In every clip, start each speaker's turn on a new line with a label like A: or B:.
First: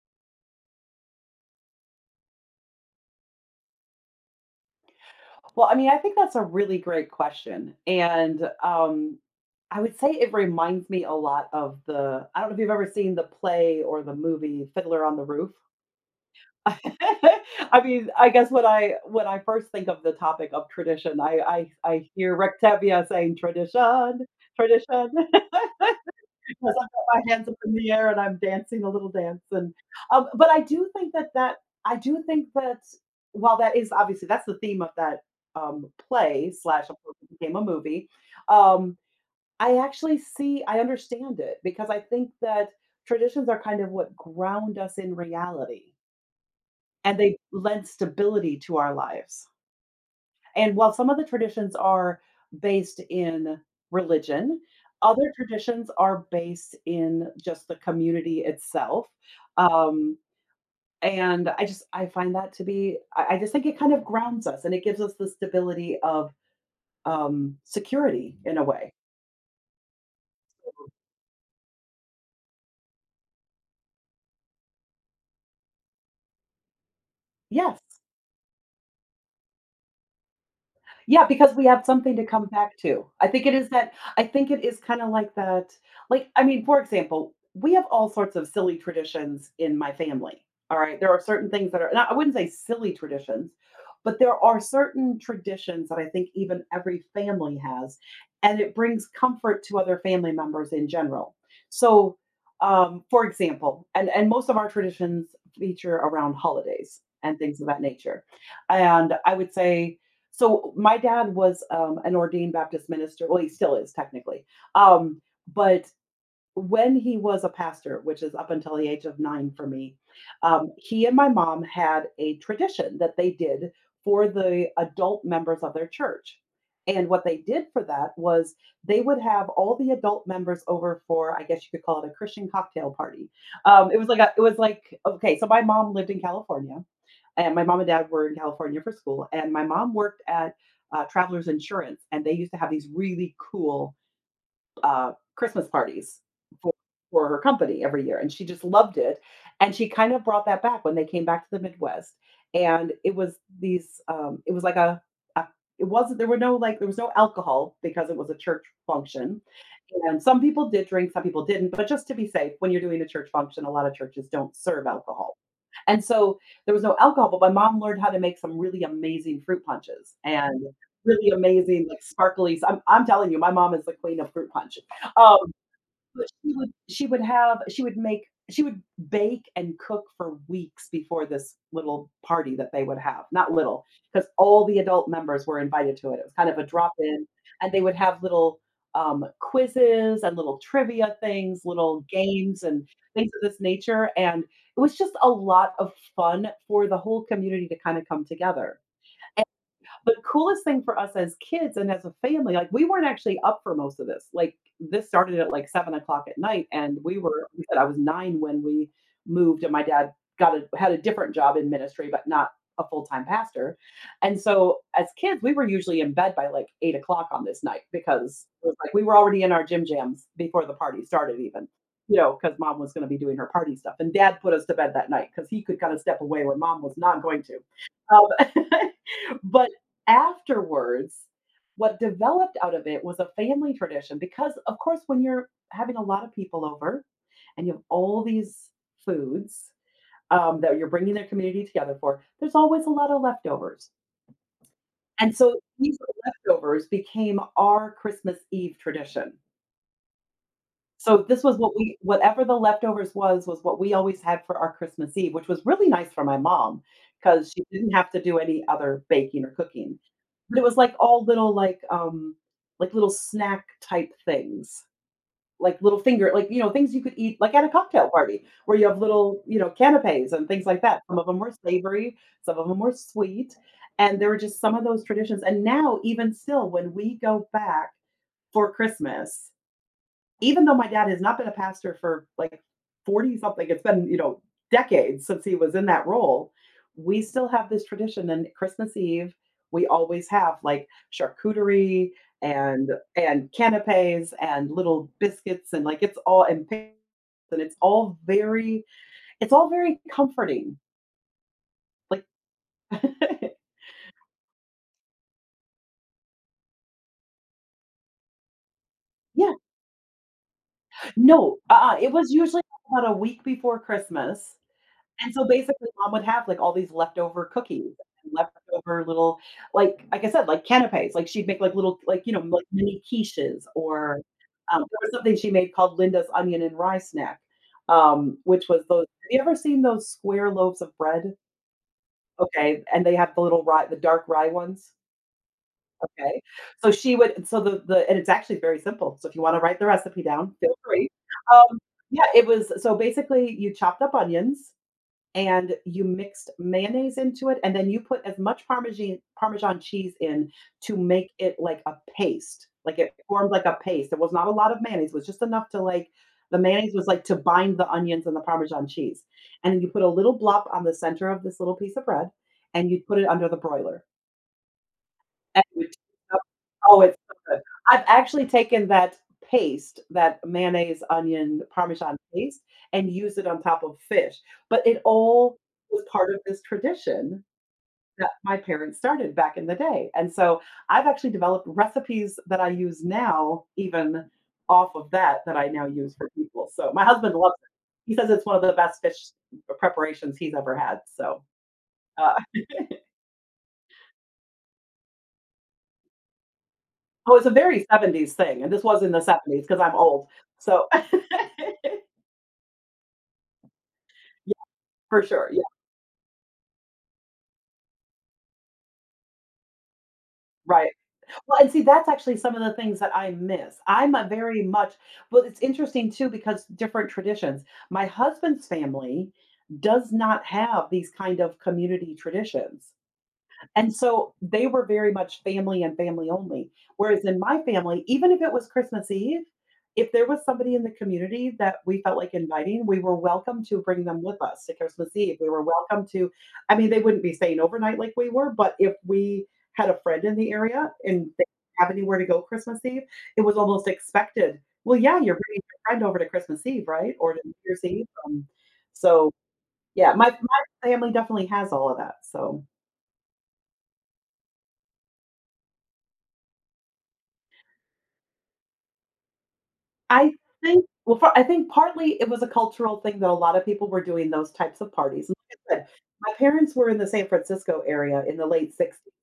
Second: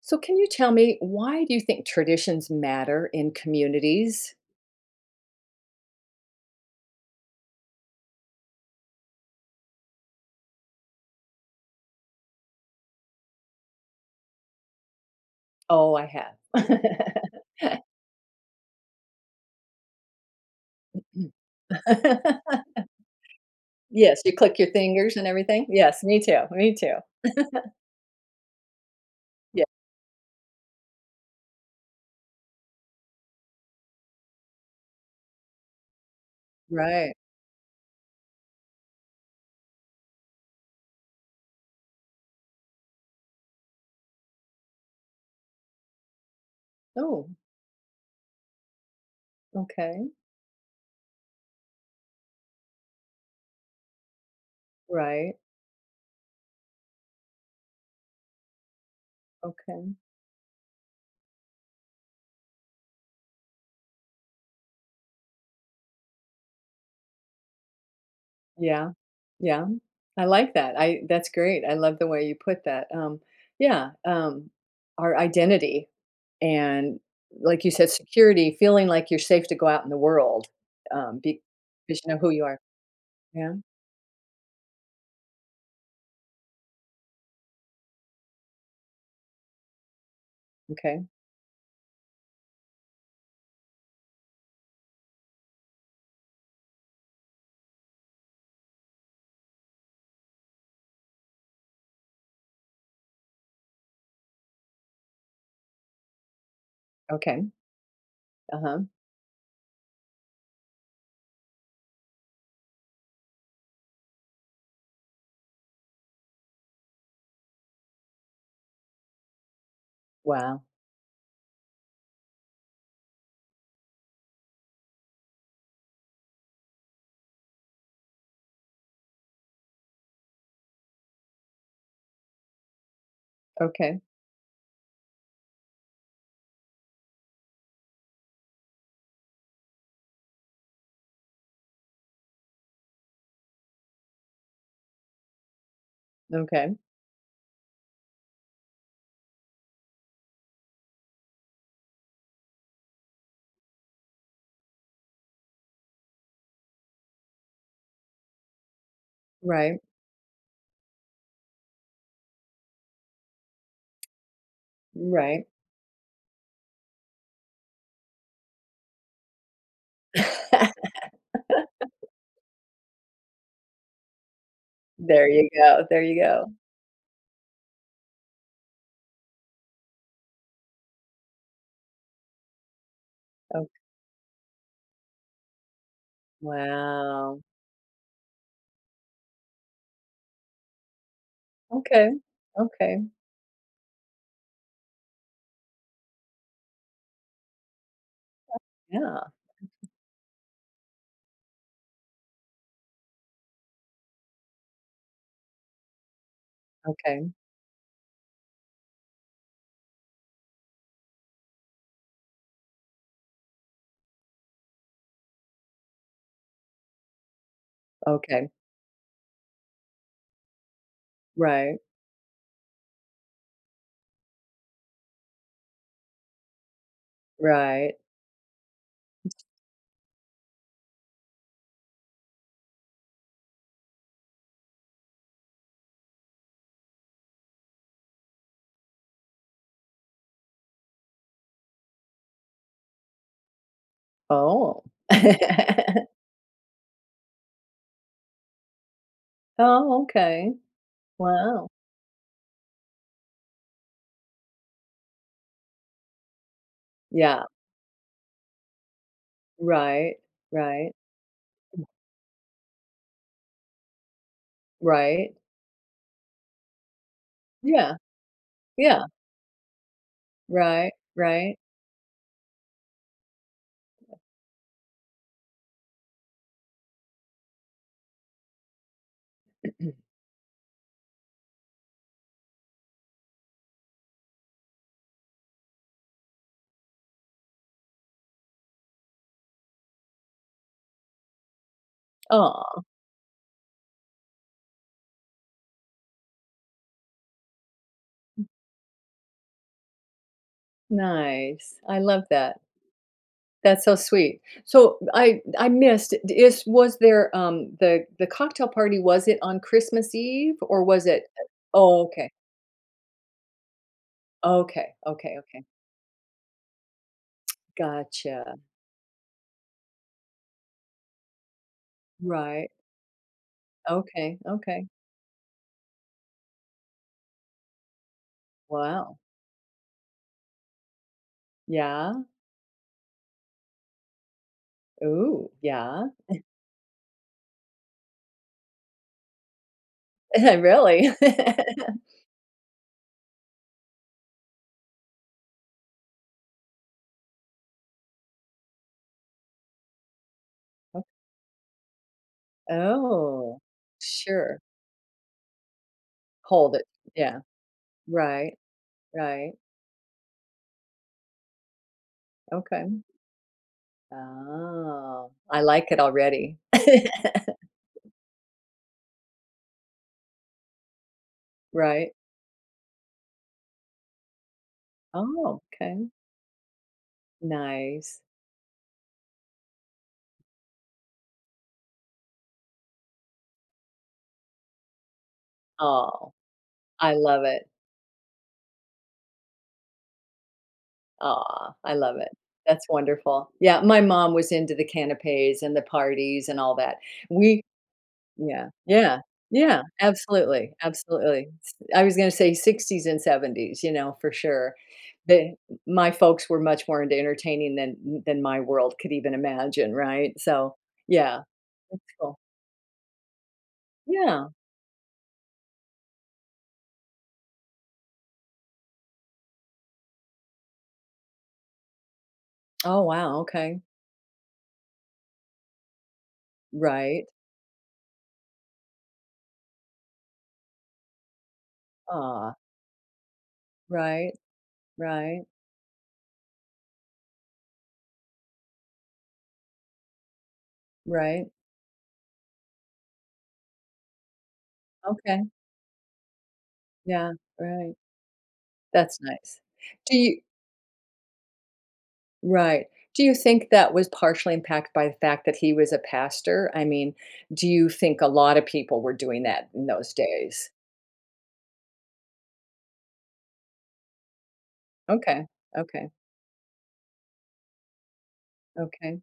A: So, can you tell me why do you think traditions matter in communities?
B: Well, I think that's a really great question. And I would say it reminds me a lot of I don't know if you've ever seen the play or the movie Fiddler on the Roof.
A: Oh, I have.
B: I mean, I guess when I first think of the topic of tradition, I hear Rectavia saying
A: Yes,
B: tradition,
A: you click your
B: tradition.
A: fingers and everything. Yes, me too.
B: 'Cause
A: Me
B: I've
A: too.
B: got my hands up in the air and I'm dancing a little dance
A: Yeah.
B: but I do think that while that is obviously that's the theme of that, play slash, of
A: Right.
B: course, it became a movie. um, I actually see I understand it because I think that traditions are kind of what ground us in reality, and
A: Oh,
B: they lend stability to our lives.
A: okay.
B: And while some of the traditions are based in religion, other
A: Right.
B: traditions are based in just the community itself.
A: Okay.
B: Um, and I find that to be I just think it kind of grounds us and it gives us the stability of security in a way.
A: Yeah. Yeah. I like that. I that's great. I love the way you put that. Yeah, our identity and like you
B: Yeah.
A: said security, feeling like you're safe to go out in the world
B: Yeah,
A: be,
B: because we have
A: because you
B: something
A: know
B: to
A: who you
B: come
A: are.
B: back to.
A: Yeah.
B: I think it is kinda like that. Like, I mean, for example, we have all sorts of silly traditions in my family, all right?
A: Okay.
B: There are certain things that are and I wouldn't say silly traditions, but there are certain traditions that I think even every family has, and it brings comfort to other family members in general. So, for example, and most of our traditions feature around holidays and
A: Okay.
B: things of that nature,
A: Uh-huh.
B: and I would say so my dad was, an ordained Baptist minister. Well, he still is technically. Um, but when he was a pastor, which is up until the age of 9 for me,
A: Wow.
B: he and my mom had a tradition that they did for the adult members of their church. And what they did for that was they would have all the adult members over for, I guess you could call it a Christian cocktail party.
A: Okay.
B: It was like okay, so my mom lived in California, and my mom and dad were in California for school, and my mom worked at Travelers Insurance, and they used to have these really cool Christmas parties for,
A: Okay.
B: for her company every year, and she just loved it. And she kind of brought that back when they came back to the Midwest, and it was these, it was like a it wasn't there were no like there was no alcohol because it was a church function,
A: Right.
B: and some people did drink, some people didn't, but just to be safe, when you're doing a church function a lot of churches don't serve alcohol,
A: Right.
B: and so there was no alcohol. But my mom learned how to make some really amazing fruit punches and really amazing, like sparkly. I'm telling you, my mom is the queen of fruit punch.
A: There
B: Um
A: you go. There you
B: but
A: go.
B: she would have she would make she would bake and cook for weeks before this little party that they would have. Not
A: Okay.
B: little, because all the adult members were invited to it. It was kind of a drop-in,
A: Wow.
B: and they would have little, quizzes and little trivia things, little
A: Okay.
B: games and
A: Okay.
B: things of this nature, and it was just a lot of fun for the whole community to kinda come together.
A: Yeah.
B: The coolest thing for us as kids and as a family, like, we weren't actually up for most of this. Like, this started at, like, 7 o'clock at night, and we
A: Okay.
B: were we said I was 9 when we moved, and my dad got a had a different job in ministry, but not a full-time pastor, and so, as kids, we were usually in bed by, like, 8 o'clock on this night because
A: Okay.
B: it was, like, we were already in our gym jams before the party started even,
A: Right.
B: you know, because mom was gonna be doing her party stuff, and dad put us to bed that night because he could kinda step away where mom was not going to.
A: Right.
B: Um, but afterwards, what developed out of it was a family tradition because, of course, when you're having a lot of people over and you have all these foods, that you're bringing the community together for, there's always a lot of leftovers.
A: Oh.
B: And so these leftovers became our Christmas Eve tradition.
A: Oh, okay.
B: So this was
A: Wow.
B: what we whatever the leftovers was, what we always had for our Christmas Eve, which was really nice for my mom
A: Yeah.
B: because she didn't have to do any other baking or cooking.
A: Right.
B: But it was,
A: Right.
B: like, all little, like, little snack type things,
A: Right.
B: like, little finger, like, you know, things you could eat, like, at a
A: Yeah.
B: cocktail party where you have
A: Yeah.
B: little, you know, canapes and things like
A: Right.
B: that. Some of them were
A: Right.
B: savory, some of them were sweet, and there were just some of those traditions, and now even still, when we go back for Christmas, even though my dad has not been a pastor for like 40 something, it's been, you know, decades since he was in that role, we still have this tradition. And Christmas Eve, we always have like charcuterie
A: Oh.
B: and canapes and little biscuits, and like it's all and pa- and it's all very comforting.
A: Nice. I
B: Like
A: love that. That's so sweet. So I missed, is was there, the cocktail party, was it
B: yeah,
A: on Christmas Eve or was it
B: no,
A: Oh,
B: it was
A: okay.
B: usually about a week before Christmas.
A: Okay,
B: And
A: okay,
B: so
A: okay.
B: basically, mom would have, like, all these leftover cookies and
A: Gotcha.
B: leftover little, like I said, like canapés, like, she'd make, like, little, like, you know, like,
A: Right.
B: mini quiches or,
A: Okay, okay.
B: there was something she made called Linda's onion and rye snack, which was those.
A: Wow.
B: Have you ever seen those square loaves of bread?
A: Yeah.
B: Okay, and they have the little rye, the dark rye ones?
A: Ooh, yeah.
B: Okay. So she would so the and it's actually very simple, so if you wanna write the recipe down, feel free.
A: Really?
B: Um, yeah, it was so basically, you chopped up onions and you mixed mayonnaise into it, and then you put as much parmesan cheese in to make it like a paste, like it formed
A: Oh,
B: like a paste. There was not a
A: sure.
B: lot of mayonnaise, it was just enough to like the
A: Hold it.
B: mayonnaise was like to
A: Yeah.
B: bind the onions and the
A: Right,
B: parmesan cheese,
A: right.
B: and then you put a little blob on the center of this little piece of bread, and you
A: Okay.
B: put it under the broiler.
A: Oh, I
B: And it would
A: like it
B: take up
A: already.
B: oh, it's so good. I've actually taken that paste, that mayonnaise, onion,
A: Right.
B: parmesan paste, and used it on top of fish, but it all
A: Oh,
B: was
A: okay.
B: part of this tradition
A: Nice.
B: that my parents started back in the day, and so I've actually developed recipes that I use now even off of that, that I now use for
A: Oh,
B: people, so my
A: I
B: husband
A: love
B: loves
A: it.
B: it. He says it's one of the best fish preparations he's ever had. So,
A: Aw, I love it.
B: uh,
A: That's wonderful. Yeah, my mom was into the canapes and the parties and all that.
B: oh, it's a
A: We
B: very 70s thing,
A: yeah,
B: and this was in
A: yeah,
B: the '70s because
A: yeah,
B: 'cause I'm old,
A: absolutely,
B: so
A: absolutely. S I was gonna say 60s and 70s, you know, for
B: yeah,
A: sure.
B: for sure,
A: They
B: yeah,
A: my folks were much more into entertaining than my world could even imagine, right? So,
B: right.
A: yeah,
B: Well, and see,
A: that's
B: that's actually
A: cool.
B: some of the things that I miss. I'm a
A: Yeah.
B: very much, well, it's interesting too because different traditions. My husband's family does not have these kind of community traditions.
A: Oh, wow, okay.
B: And so they were very much family and family only. Whereas
A: Right.
B: in my family, even if it was Christmas Eve, if there was somebody in the community that we felt like
A: Ah.
B: inviting, we were welcome to bring them
A: Right,
B: with us to Christmas Eve.
A: right,
B: We were welcome to, I mean, they wouldn't be staying overnight like we were, but if we had a friend in the area and they
A: right.
B: didn't have anywhere to go Christmas Eve, it was almost expected. Well, yeah, you're
A: Okay,
B: bringing your friend over to Christmas Eve, right? Or
A: yeah,
B: to New Year's
A: right.
B: Eve. Um,
A: That's
B: so,
A: nice.
B: yeah,
A: Do you
B: my family definitely has all of that. So,
A: Right. Do you think that was partially impacted by the fact that he was a pastor? I mean, do you think a lot of people were doing that in those
B: I
A: days?
B: think, well, for I think partly it was a cultural thing that a lot of people were doing those types of parties. And
A: Okay.
B: like I said,
A: Okay.
B: my parents were in the San Francisco area in the late '60s,
A: Okay.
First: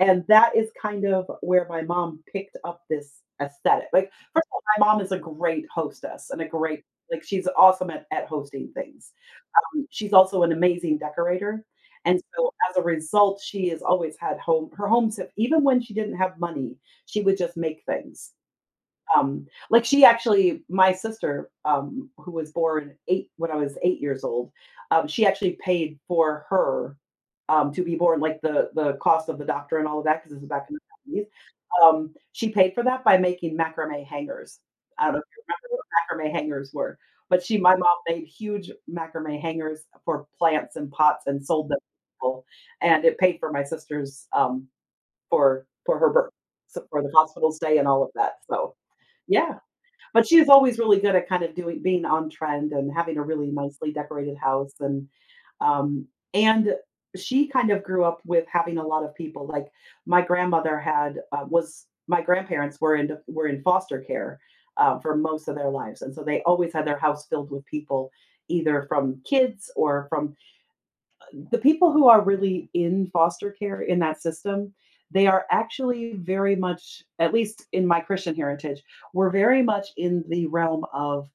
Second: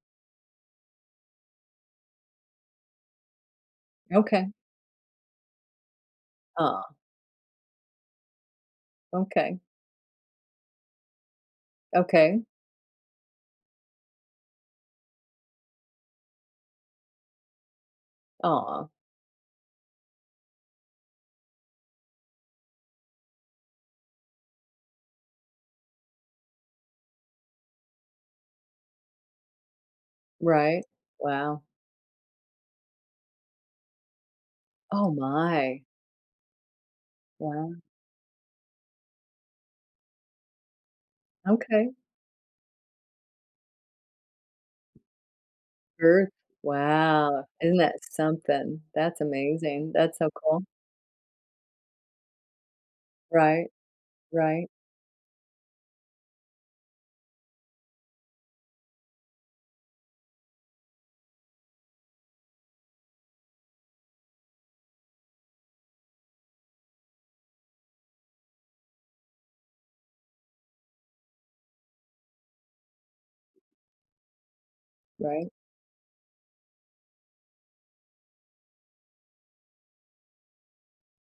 B: and that is kind of where my mom picked up this aesthetic. Like, first
A: Okay.
B: of all, my mom is a great hostess and a great,
A: Ah.
B: like, she's awesome at hosting things.
A: Okay.
B: She's also an amazing decorator, and
A: Okay.
B: so as a result, she has always had home her homes. Even when she didn't have money, she would just make things.
A: Ah.
B: Like she actually my sister, who was born 8 when I was 8 years old, she actually paid for her, to be born, like, the cost of the doctor and all of that, because this is back in the
A: Right.
B: 70s.
A: Wow.
B: She paid for that by making macrame hangers. I
A: Oh
B: don't know if you
A: my.
B: remember what macrame hangers were, but she my
A: Wow.
B: mom made huge macrame hangers for plants and pots and sold them to
A: Okay.
B: people, and it paid for my sister's, for her
A: Earth.
B: birth, so for the
A: Wow.
B: hospital
A: Isn't
B: stay and
A: that
B: all of that, so
A: something? That's
B: yeah.
A: amazing. That's
B: But
A: so
B: she's
A: cool.
B: always really good at kind of doing being on trend and having a really
A: Right.
B: nicely decorated
A: Right.
B: house um, and she kind of grew up with having a lot of people. Like, my grandmother had, was my grandparents were in foster care, for most of their lives, and so they always had their house filled with people, either from kids or from the people who are really in foster care in that system. They are
A: Right.
B: actually very much, at least in my Christian heritage, we're very much in the realm of,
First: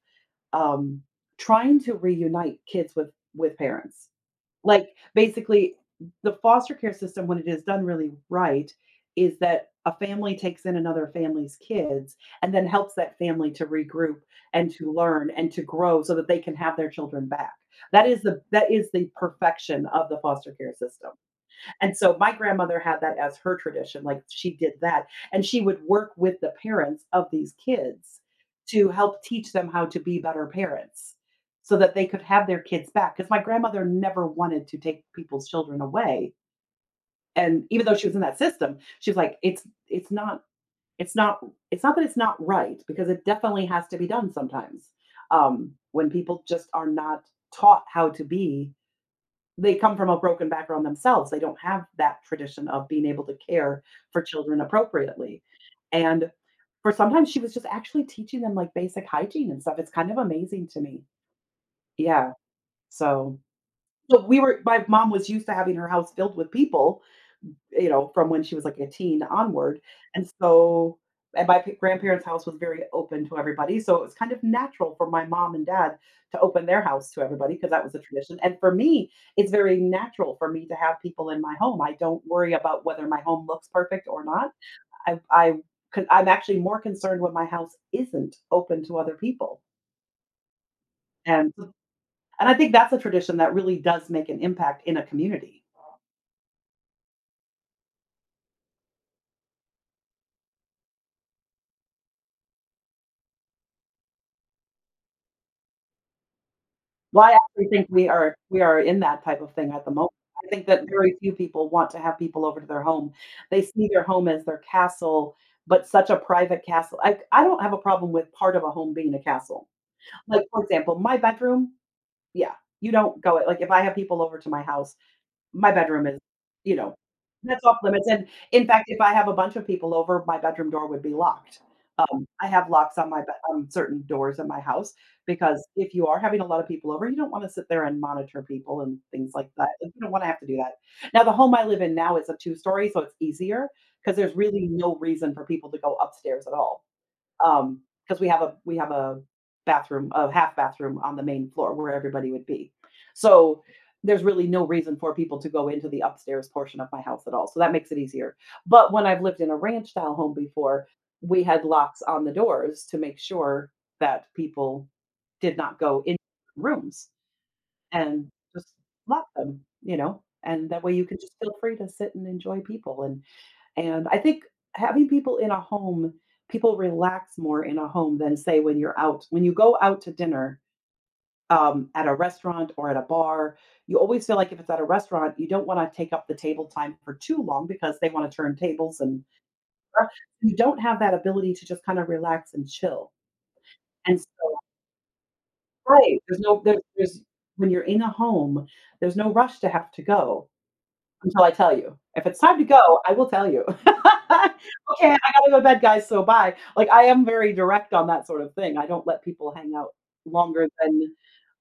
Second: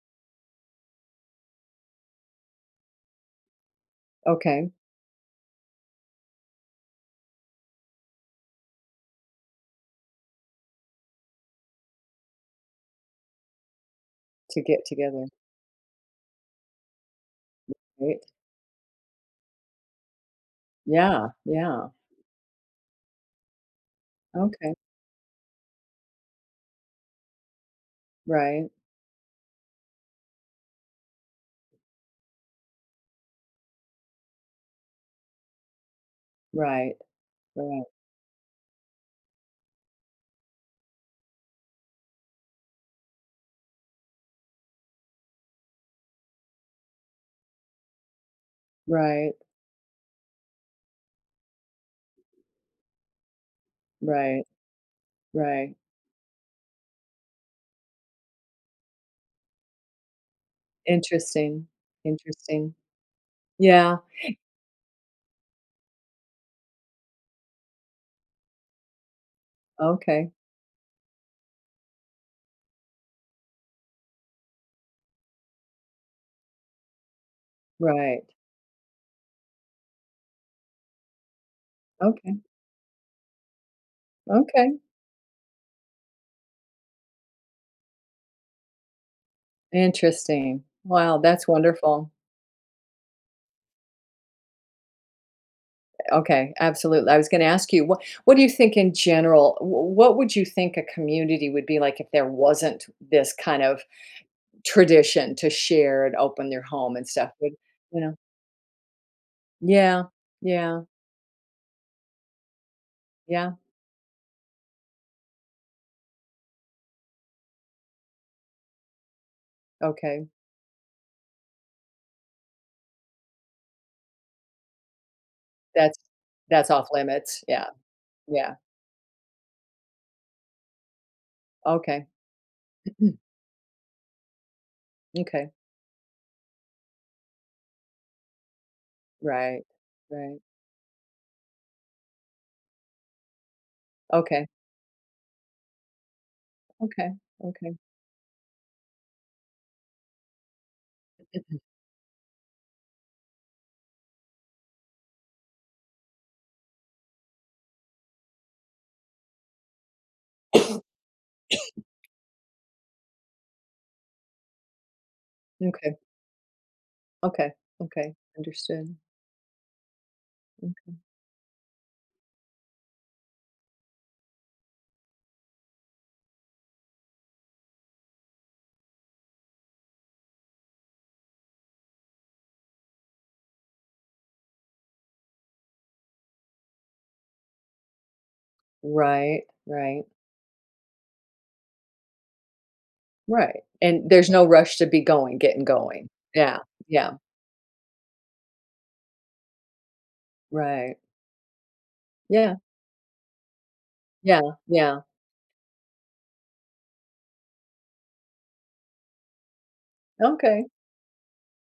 B: um, trying to reunite kids with parents.
A: Okay.
B: Like, basically, the foster care system, when it is done really right, is that a family takes in another family's kids and then helps that family to regroup
A: To
B: and
A: get
B: to
A: together.
B: learn and to grow so that they can have their children back. That is
A: Right.
B: the that is the perfection of the foster care system.
A: Yeah. Yeah.
B: And so my grandmother had that as her tradition. Like, she did
A: Okay.
B: that. And she would work with the parents of these kids
A: Right.
B: to help teach them how to be better parents so that they could have their kids back, because my grandmother never wanted to take people's children away.
A: Right.
B: And
A: Right.
B: even though she was in that system, she was like, it's not it's not that it's not right, because it definitely has to be done sometimes, when people just are not taught how to be,
A: Right.
B: they come from a broken background themselves. They don't have that tradition of being able to care for
A: Right.
B: children appropriately.
A: Right.
B: And for sometimes she was just actually teaching them, like, basic hygiene and stuff. It's kind of amazing to me.
A: Interesting.
B: Yeah.
A: Interesting.
B: So,
A: Yeah.
B: so we were My mom was used to having her house filled with people, you know, from when she was like a teen onward, and
A: Okay.
B: so and my p grandparents' house was very open to everybody, so it was kind of natural for my mom and dad to open their house to everybody because that was a
A: Right.
B: tradition, and for me, it's very natural for me to have people in my home. I don't
A: Okay.
B: worry about whether my home looks perfect or not.
A: Okay.
B: i I'm actually more concerned when my house isn't open to other people,
A: Interesting. Wow, that's
B: and
A: wonderful.
B: and I think that's a tradition that really does make an impact in a community.
A: Okay, absolutely. I was going to ask you, what do you think in general? What would you think a community would be like if there wasn't this kind of tradition to share and open your home and
B: Well,
A: stuff?
B: I
A: Would
B: actually think
A: you
B: we
A: know?
B: are we are in that type of thing at the
A: Yeah,
B: moment. I think
A: yeah,
B: that very few people want to have people over to their home.
A: yeah.
B: They see their home as their castle, but such a private castle. I don't have a problem with part of a home being a castle.
A: Okay,
B: Like, for example, my bedroom, yeah, you don't go, like, if I have people over to my house, my
A: that's
B: bedroom is,
A: that's
B: you
A: off
B: know,
A: limits.
B: that's
A: Yeah,
B: off limits, and
A: yeah.
B: in fact, if I have a bunch of people over, my bedroom door would be locked.
A: Okay.
B: I have locks on my bed on certain doors in my house,
A: Okay.
B: because if you are having a lot of people over, you don't wanna sit there and monitor people and things like
A: Right.
B: that, you don't wanna have
A: Right.
B: to do that. Now, the home I live in now is a two-story, so it's easier because there's
A: Okay.
B: really no reason for people to go upstairs at all.
A: Okay. Okay.
B: Um, because we have a bathroom, a half bathroom on the main floor where everybody would be. So there's really no reason for people to go into the upstairs portion of my house at all. So that makes it easier. But when I've lived in a ranch style home before, we had locks on the doors to make sure that people did not
A: Okay.
B: go in rooms,
A: Okay. Okay.
B: and just
A: Understood.
B: lock them, you know, and that way
A: Mm.
B: you can just feel free to sit and enjoy people. And I think having people in a home, people relax more in a home than, say, when you're out. When you go out to dinner, at a restaurant or at a bar, you always feel like, if it's at a restaurant, you don't want to take up the table time for too long because they want to turn tables, and
A: Right. Right.
B: uh, you don't have that ability to just kind of relax and chill.
A: Right. And
B: And so,
A: there's no rush to be going, getting going.
B: right, there's
A: Yeah.
B: no there's,
A: Yeah.
B: there's, when you're in a home, there's no rush to have to go.
A: Right.
B: Until I tell you. If it's
A: Yeah.
B: time to go, I will tell you.
A: Yeah.
B: "Okay,
A: Yeah.
B: I gotta go to bed, guys, so bye." Like, I am very direct on that sort of thing. I don't let people hang out
A: Okay.
B: longer than,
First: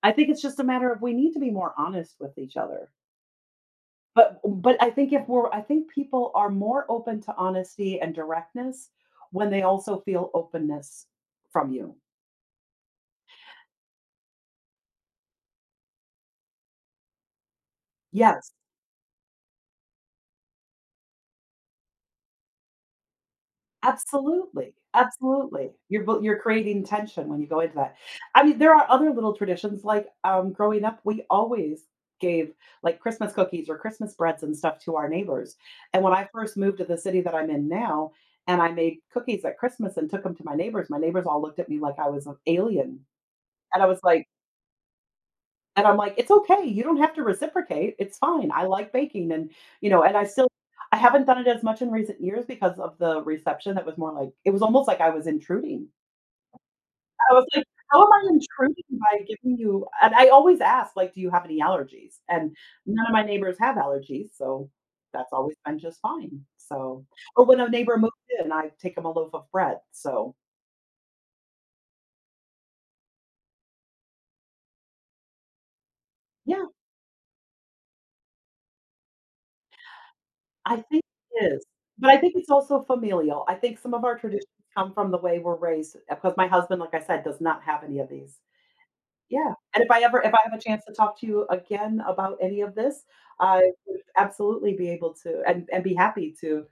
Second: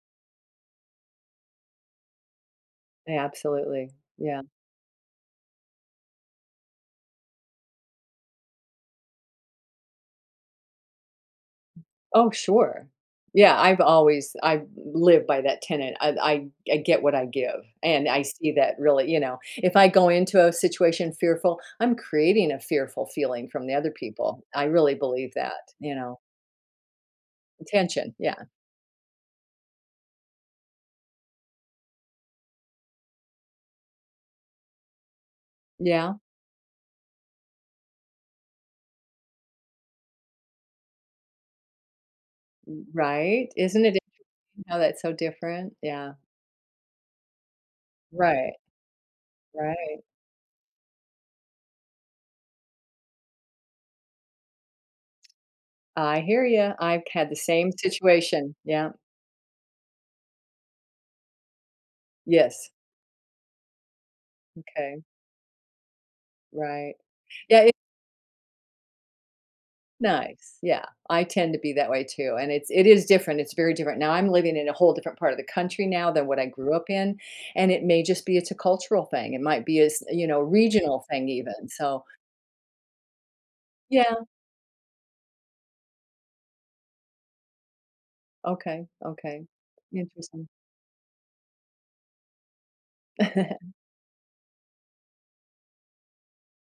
B: I think it's just a matter of we need to be more honest with each other.
A: Yeah, absolutely.
B: But
A: Yeah.
B: but I think if we're I think people are more open to honesty and directness when they also feel openness from you.
A: Oh, sure. Yeah, I've always I live by that tenet. I get what I give, and I see
B: Yes.
A: that really. You know, if I go into a situation fearful, I'm creating a fearful feeling from the other people. I
B: Absolutely,
A: really believe
B: absolutely.
A: that. You know,
B: You're creating tension when you go into that.
A: tension. Yeah,
B: I mean, there are other little traditions, like, growing up, we always gave, like, Christmas cookies or Christmas breads and stuff to our neighbors, and when
A: yeah,
B: I first moved to the city that I'm in now, and I made cookies at Christmas and took them to my neighbors all looked at me like I was an alien,
A: right.
B: and
A: Isn't
B: I
A: it
B: was like,
A: interesting how that's so different?
B: and I'm
A: Yeah,
B: like, "It's okay, you don't have to reciprocate, it's fine,
A: right,
B: I like baking," and, you know,
A: right.
B: and I still, I haven't done it as much in recent years because of the reception, that was more like, it was almost like I was intruding.
A: I hear you. I've had
B: I
A: the
B: was like,
A: same
B: "How am I
A: situation.
B: intruding
A: Yeah.
B: by giving you," and I always ask, like, "Do you have any allergies?" And
A: Yes.
B: none of my neighbors have allergies, so
A: Okay.
B: that's always been just fine,
A: Right.
B: so, or when a
A: Yeah.
B: neighbor moves in, I take them a loaf of bread, so
A: Nice, yeah. I tend to be that way too, and it's it is different, it's very different. Now I'm living in a whole different part of the country now than what I
B: yeah.
A: grew up in, and it may just be it's a cultural thing. It might be a s you know,
B: I think
A: regional thing
B: it is,
A: even, so
B: but I think it's also familial. I think some of
A: yeah,
B: our traditions come from the way we're raised, because my husband, like I said, does not have any of these.
A: okay, okay.
B: Yeah, and if I ever, if I
A: Interesting.
B: have a chance to talk to you again about any of this, I would absolutely be able to, and be happy to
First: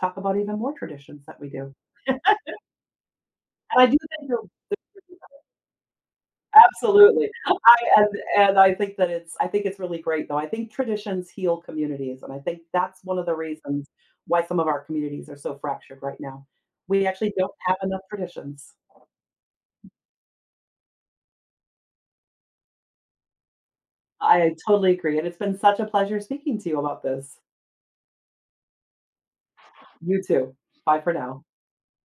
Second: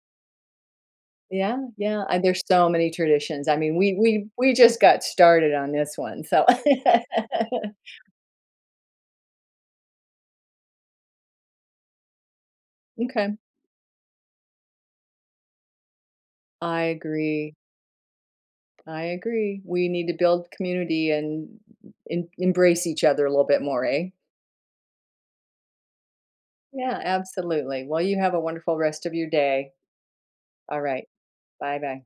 B: talk about even more traditions that we
A: Yeah,
B: do, and
A: yeah, and there's so many traditions. I mean,
B: I do
A: we we
B: think
A: we
B: they're,
A: just got started on this one, so
B: absolutely. I and I think that it's I think it's really great, though. I think traditions heal communities, and I think that's one of the
A: Okay.
B: reasons why some of our communities are so fractured right now.
A: I
B: We actually don't
A: agree,
B: have enough traditions.
A: I agree. We need to build community and en embrace each other a little bit more, eh?
B: I totally agree, and it's been such a pleasure speaking to you
A: Yeah,
B: about this.
A: absolutely. Well, you have a wonderful rest of your day.
B: You too.
A: All
B: Bye
A: right.
B: for now.
A: Bye bye.